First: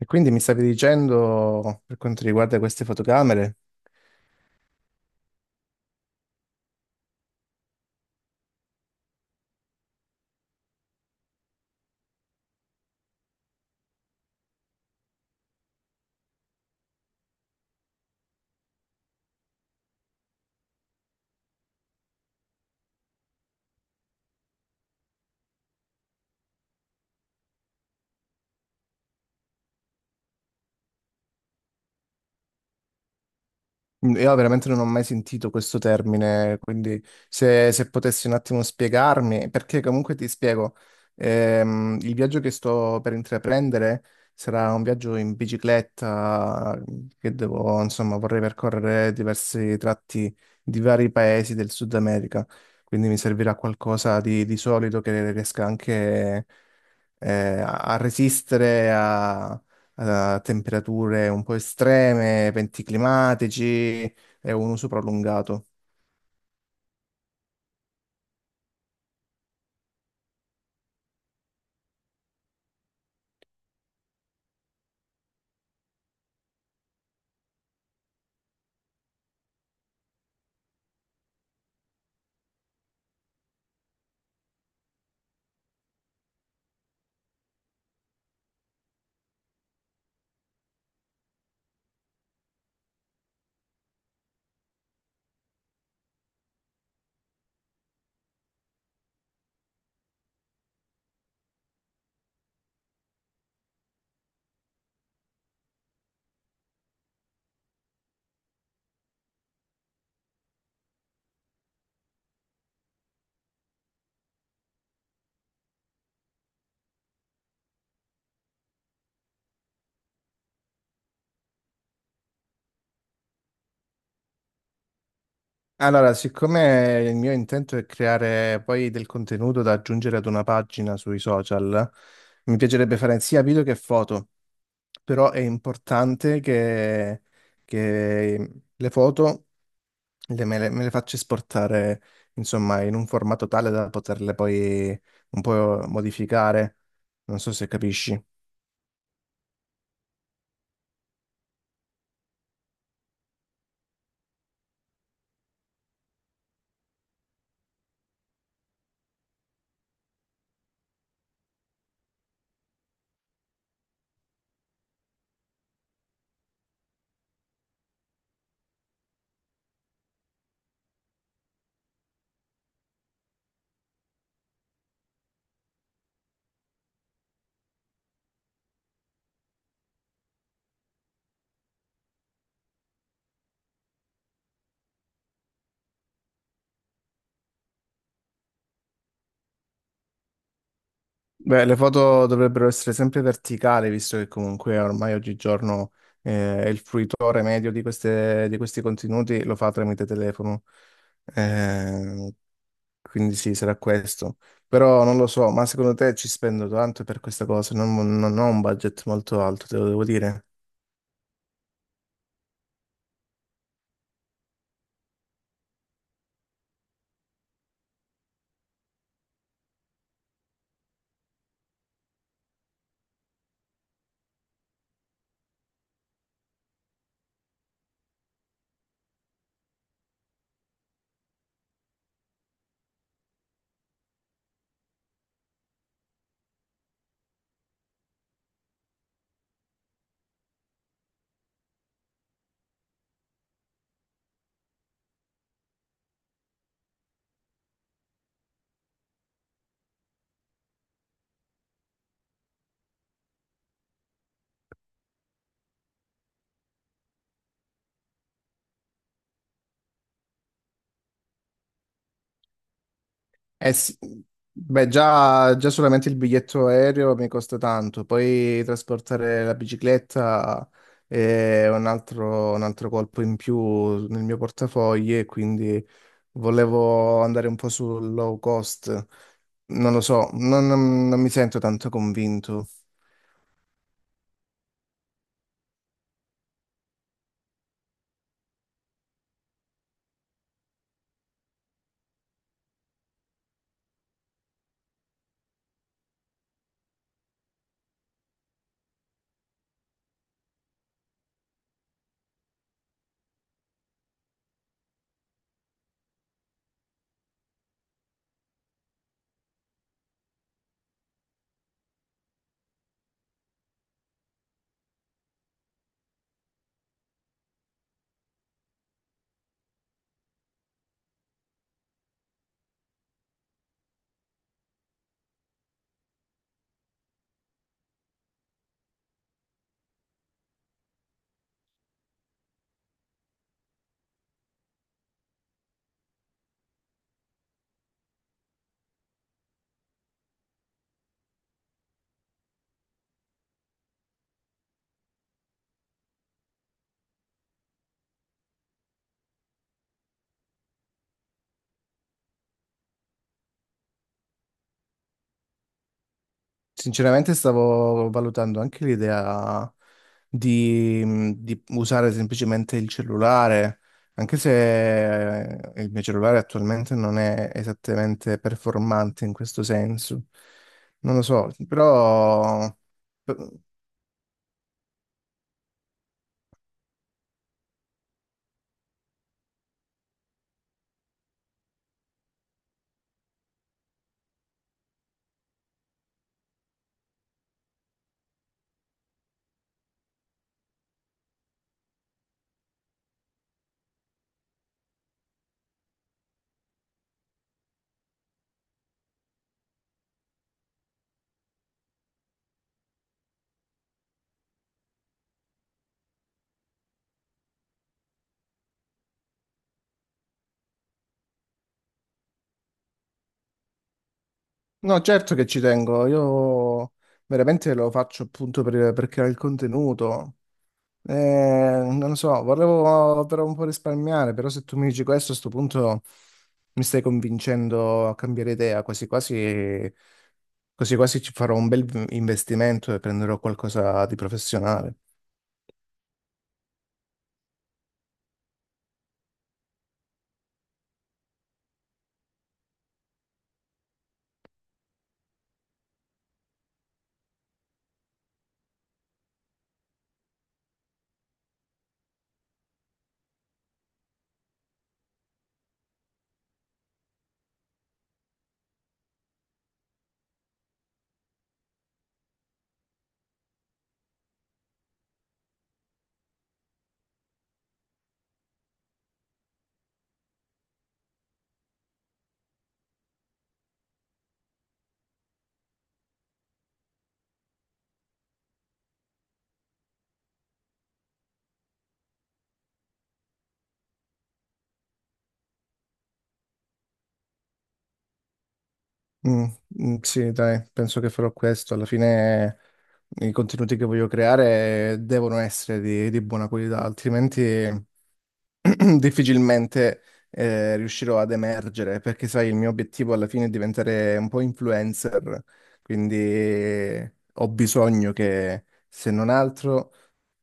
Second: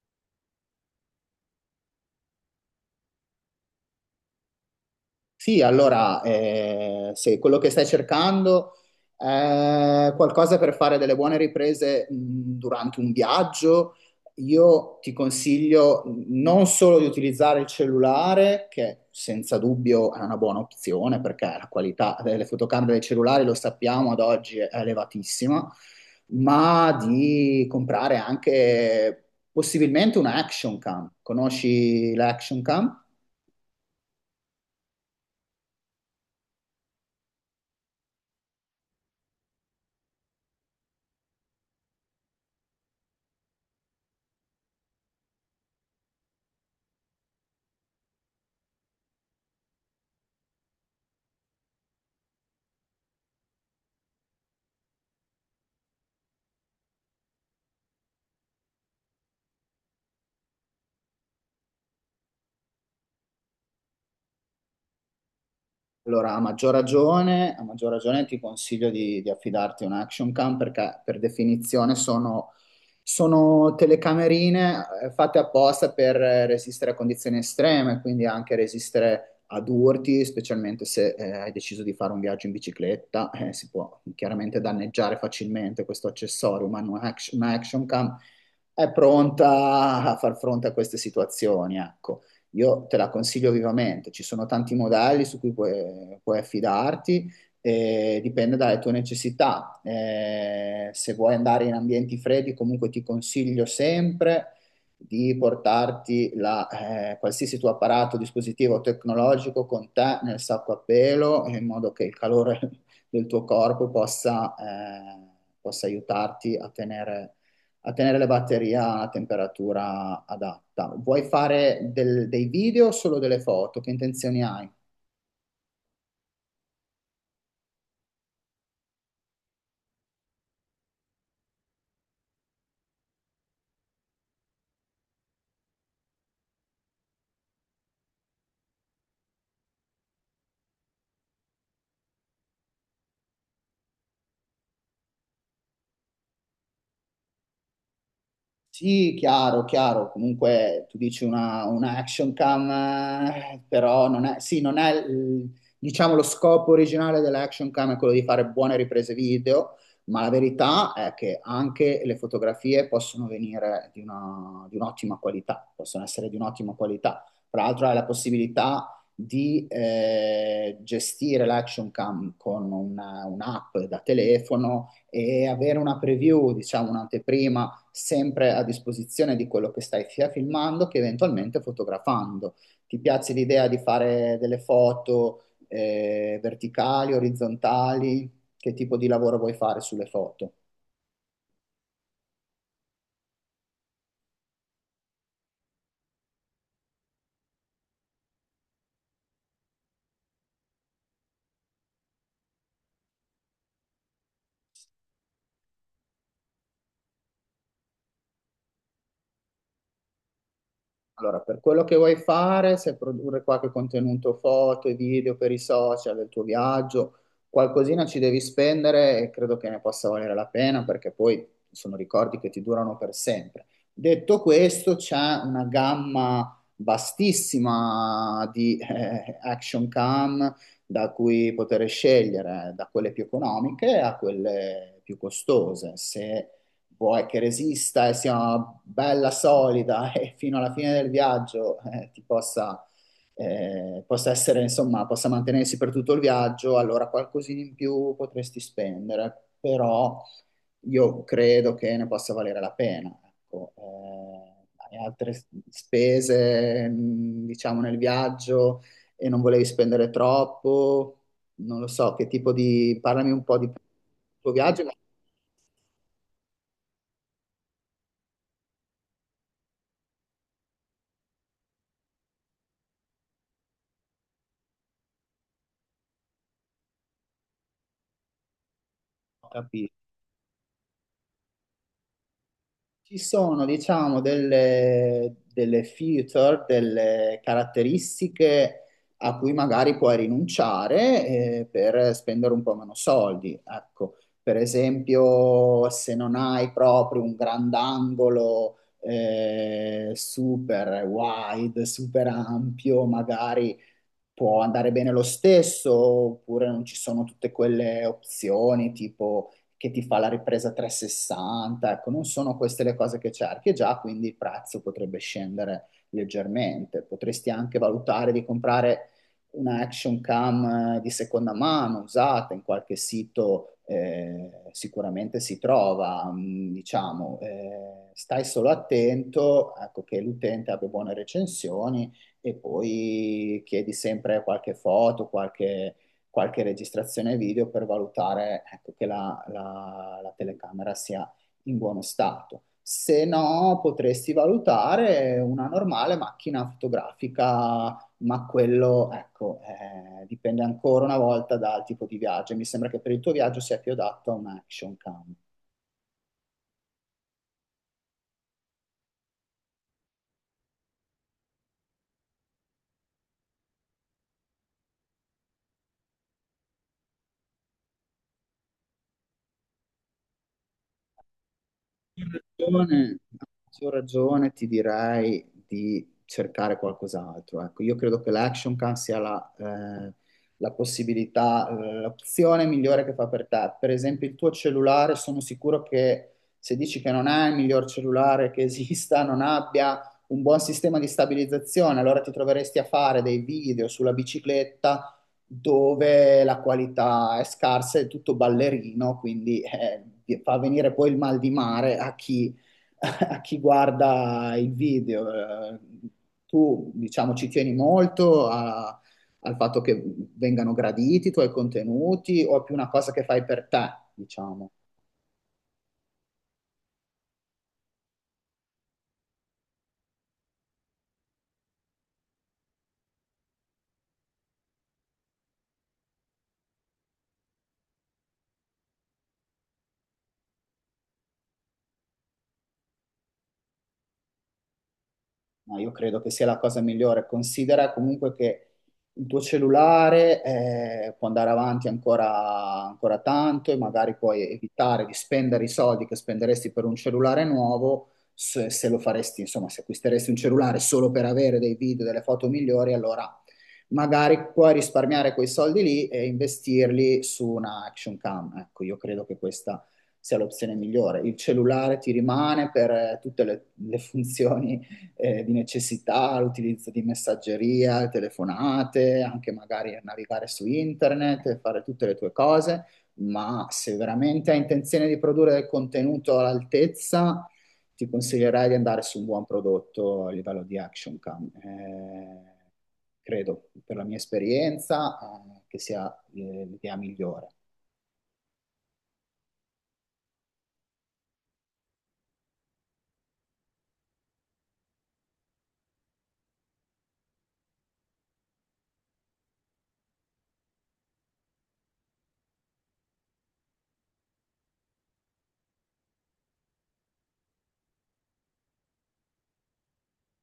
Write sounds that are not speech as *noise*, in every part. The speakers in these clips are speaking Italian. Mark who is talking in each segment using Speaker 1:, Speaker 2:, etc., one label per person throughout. Speaker 1: E quindi mi stavi dicendo, per quanto riguarda queste fotocamere,
Speaker 2: Sì, allora, se quello che stai cercando è qualcosa per fare delle buone riprese durante un viaggio, io ti consiglio non solo di utilizzare il cellulare, che senza dubbio è una buona opzione perché la qualità delle fotocamere dei cellulari, lo sappiamo, ad oggi è elevatissima, ma di comprare anche possibilmente una action cam. Conosci l'action cam?
Speaker 1: mm, io veramente non ho mai sentito questo termine, quindi se potessi un attimo spiegarmi, perché comunque ti spiego, il viaggio che sto per intraprendere sarà un viaggio in bicicletta, mm, che devo, insomma, vorrei percorrere diversi tratti di vari paesi del Sud America, quindi mi servirà qualcosa di solido che riesca anche eh, a a resistere a temperature un po' estreme, eventi climatici e un uso prolungato.
Speaker 2: Allora, a maggior ragione ti consiglio di affidarti a un action cam perché per definizione sono telecamerine fatte apposta per resistere a condizioni estreme, quindi anche resistere ad urti, specialmente se hai deciso di fare un viaggio in bicicletta, si può chiaramente danneggiare facilmente questo accessorio, ma un action cam è pronta a far fronte a queste situazioni, ecco. Io te la consiglio vivamente, ci sono tanti modelli su cui puoi affidarti, e dipende dalle tue necessità. Se vuoi andare in ambienti freddi, comunque ti consiglio sempre di portarti qualsiasi tuo apparato, dispositivo tecnologico con te nel sacco a pelo, in modo che il calore *laughs* del tuo corpo possa possa aiutarti a tenere le batterie a una temperatura adatta. Vuoi fare dei video o solo delle foto? Che intenzioni hai?
Speaker 1: Allora, siccome il mio intento è creare poi del contenuto da aggiungere ad una pagina sui social, mi piacerebbe fare sia video che foto, però è importante che le foto me le faccio esportare, insomma, in un formato tale da poterle poi un po' modificare. Non so se capisci.
Speaker 2: Sì, chiaro, chiaro. Comunque tu dici una action cam, però non è, sì, non è, il- diciamo, lo scopo originale dell'action cam è quello di fare buone riprese video, ma la verità è che anche le fotografie possono venire di un'ottima qualità, possono essere di un'ottima qualità. Tra l'altro hai la possibilità di gestire l'action cam con un'app da telefono e avere una preview, diciamo, un'anteprima sempre a disposizione di quello che stai sia filmando che eventualmente fotografando. Ti piace l'idea di fare delle foto verticali, orizzontali? Che tipo di lavoro vuoi fare sulle foto?
Speaker 1: Beh, le foto dovrebbero essere sempre verticali, visto che comunque ormai oggigiorno il fruitore medio di di questi contenuti lo fa tramite telefono. Eh, quindi sì, sarà questo. Però non lo so, ma secondo te ci spendo tanto per questa cosa? Non ho un budget molto alto, te lo devo dire.
Speaker 2: Allora, per quello che vuoi fare, se produrre qualche contenuto foto e video per i social del tuo viaggio, qualcosina ci devi spendere e credo che ne possa valere la pena perché poi sono ricordi che ti durano per sempre. Detto questo, c'è una gamma vastissima di action cam da cui poter scegliere, da quelle più economiche a quelle più costose. Se vuoi che resista e sia una bella solida *laughs* e fino alla fine del viaggio eh, possa essere, insomma, possa mantenersi per tutto il viaggio, allora qualcosina in più potresti spendere, però io credo che ne possa valere la pena. Ecco, hai altre spese, diciamo, nel viaggio e non volevi spendere troppo, non lo so, che tipo di... Parlami un po' di
Speaker 1: Eh sì,
Speaker 2: tuo viaggio,
Speaker 1: beh,
Speaker 2: ma
Speaker 1: già solamente il biglietto aereo mi costa tanto, poi trasportare la bicicletta è un altro colpo in più nel mio portafogli e quindi volevo andare un po' sul low cost.
Speaker 2: non ho
Speaker 1: Non
Speaker 2: capito.
Speaker 1: lo so, non mi sento tanto convinto.
Speaker 2: Ci sono, diciamo, delle feature, delle caratteristiche a cui magari puoi rinunciare, per spendere un po' meno soldi. Ecco, per esempio, se non hai proprio un grandangolo, super wide, super ampio, magari può andare bene lo stesso, oppure non ci sono tutte quelle opzioni tipo che ti fa la ripresa 360, ecco, non sono queste le cose che cerchi e già, quindi il prezzo potrebbe scendere leggermente. Potresti anche valutare di comprare una action cam di seconda mano usata in qualche sito, sicuramente si trova, diciamo, stai solo attento, ecco, che l'utente abbia buone recensioni e poi chiedi sempre qualche foto, qualche registrazione video per valutare, ecco, che la telecamera sia in buono stato. Se no, potresti valutare una normale macchina fotografica, ma quello, ecco, dipende ancora una volta dal tipo di viaggio. Mi sembra che per il tuo viaggio sia più adatto a un action cam.
Speaker 1: Sinceramente stavo valutando anche l'idea di, di usare semplicemente il cellulare, anche se il mio cellulare attualmente non è esattamente performante in questo senso. Non lo so, però...
Speaker 2: Ragione, a maggior ragione ti direi di cercare qualcos'altro. Ecco, io credo che l'action can sia la possibilità, l'opzione migliore che fa per te. Per esempio, il tuo cellulare, sono sicuro che se dici che non hai il miglior cellulare che esista, non abbia un buon sistema di stabilizzazione, allora ti troveresti a fare dei video sulla bicicletta dove la qualità è scarsa, è tutto ballerino, quindi fa venire poi il mal di mare a chi, *laughs* a chi guarda il video. Tu, diciamo, ci tieni molto al fatto che vengano graditi i tuoi contenuti o è più una cosa che fai per te, diciamo?
Speaker 1: No, certo che ci tengo, io veramente lo faccio appunto per creare il contenuto. Non lo so, volevo però un po' risparmiare, però se tu mi dici questo, a sto punto mi stai convincendo a cambiare idea, quasi quasi, quasi quasi ci farò un bel investimento e prenderò qualcosa di professionale.
Speaker 2: No, io credo che sia la cosa migliore. Considera comunque che il tuo cellulare può andare avanti ancora tanto e magari puoi evitare di spendere i soldi che spenderesti per un cellulare nuovo se lo faresti, insomma, se acquisteresti un cellulare solo per avere dei video, delle foto migliori, allora magari puoi risparmiare quei soldi lì e investirli su una action cam. Ecco, io credo che questa sia l'opzione migliore. Il cellulare ti rimane per tutte le funzioni di necessità, l'utilizzo di messaggeria, telefonate, anche magari navigare su internet, e fare tutte le tue cose, ma se veramente hai intenzione di produrre del contenuto all'altezza, ti consiglierei di andare su un buon prodotto a livello di action cam. Credo, per la mia esperienza, che sia l'idea migliore.
Speaker 1: Mm, mm, sì, dai, penso che farò questo. Alla fine i contenuti che voglio creare devono essere di buona qualità, altrimenti... *clears throat* difficilmente riuscirò ad emergere, perché sai, il mio obiettivo alla fine è diventare un po' influencer, quindi ho bisogno che, se non altro,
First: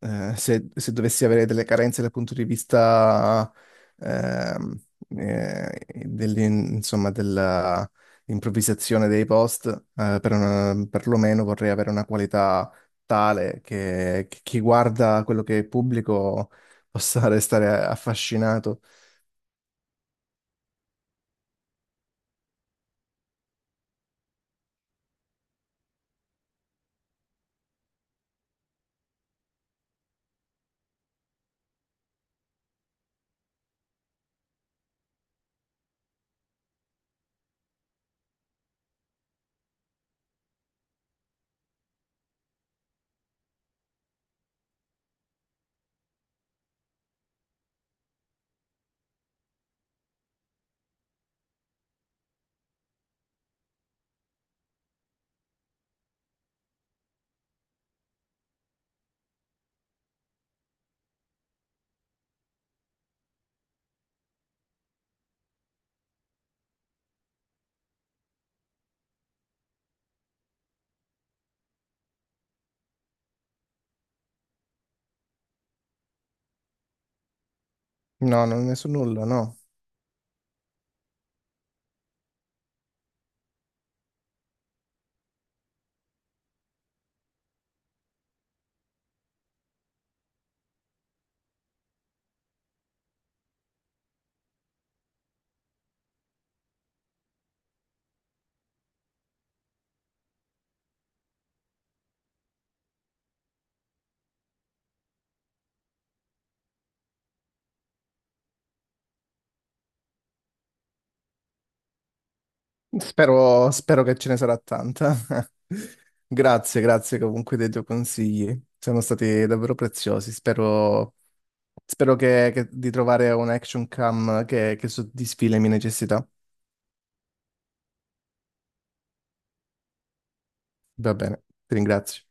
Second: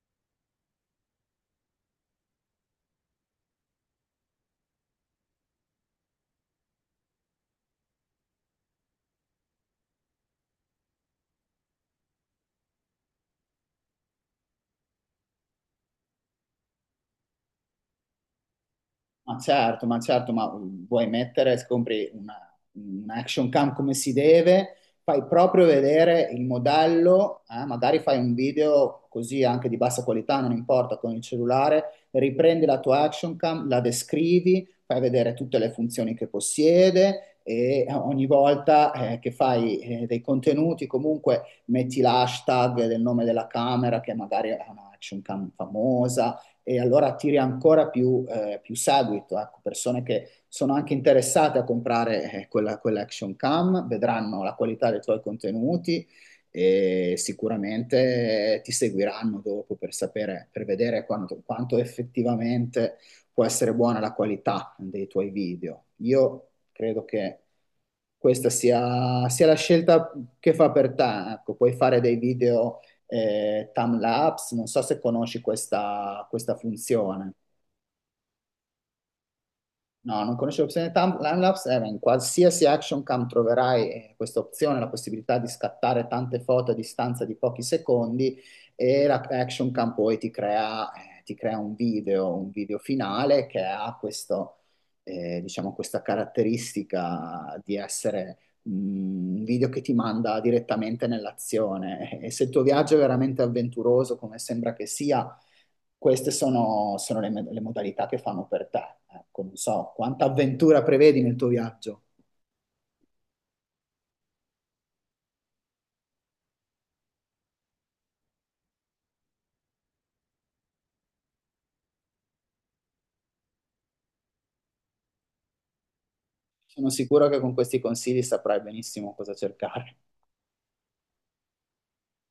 Speaker 1: se dovessi avere delle carenze dal punto di vista ehm, eh, insomma, della improvvisazione dei post, per perlomeno vorrei avere una qualità tale che chi guarda quello che pubblico possa restare affascinato.
Speaker 2: Ma certo, vuoi mettere, un action cam come si deve, fai proprio vedere il modello, magari fai un video così anche di bassa qualità, non importa, con il cellulare, riprendi la tua action cam, la descrivi, fai vedere tutte le funzioni che possiede e ogni volta che fai dei contenuti comunque metti l'hashtag del nome della camera che magari è una action cam famosa e allora attiri ancora più, più seguito, ecco, persone che sono anche interessate a comprare quella, quell'action cam, vedranno la qualità dei tuoi contenuti e sicuramente ti seguiranno dopo per sapere, per vedere quanto effettivamente può essere buona la qualità dei tuoi video. Io credo che sia la scelta che fa per te, ecco, puoi fare dei video timelapse, non so se conosci questa funzione.
Speaker 1: No, non ne so nulla, no.
Speaker 2: No, non conosci l'opzione timelapse? Beh, in qualsiasi action cam troverai questa opzione, la possibilità di scattare tante foto a distanza di pochi secondi e la action cam poi ti crea, un video finale che ha questo, diciamo, questa caratteristica di essere mm, un video che ti manda direttamente nell'azione. E se il tuo viaggio è veramente avventuroso, come sembra che sia, sono le modalità che fanno per te. Ecco, non so quanta avventura prevedi nel tuo viaggio.
Speaker 1: Spero che ce ne sarà tanta. *laughs* Grazie, grazie comunque dei tuoi consigli. Sono stati davvero preziosi. Spero di trovare un action cam che soddisfi le mie necessità.
Speaker 2: Sono sicuro che con questi consigli saprai benissimo cosa cercare.
Speaker 1: Va bene, ti ringrazio.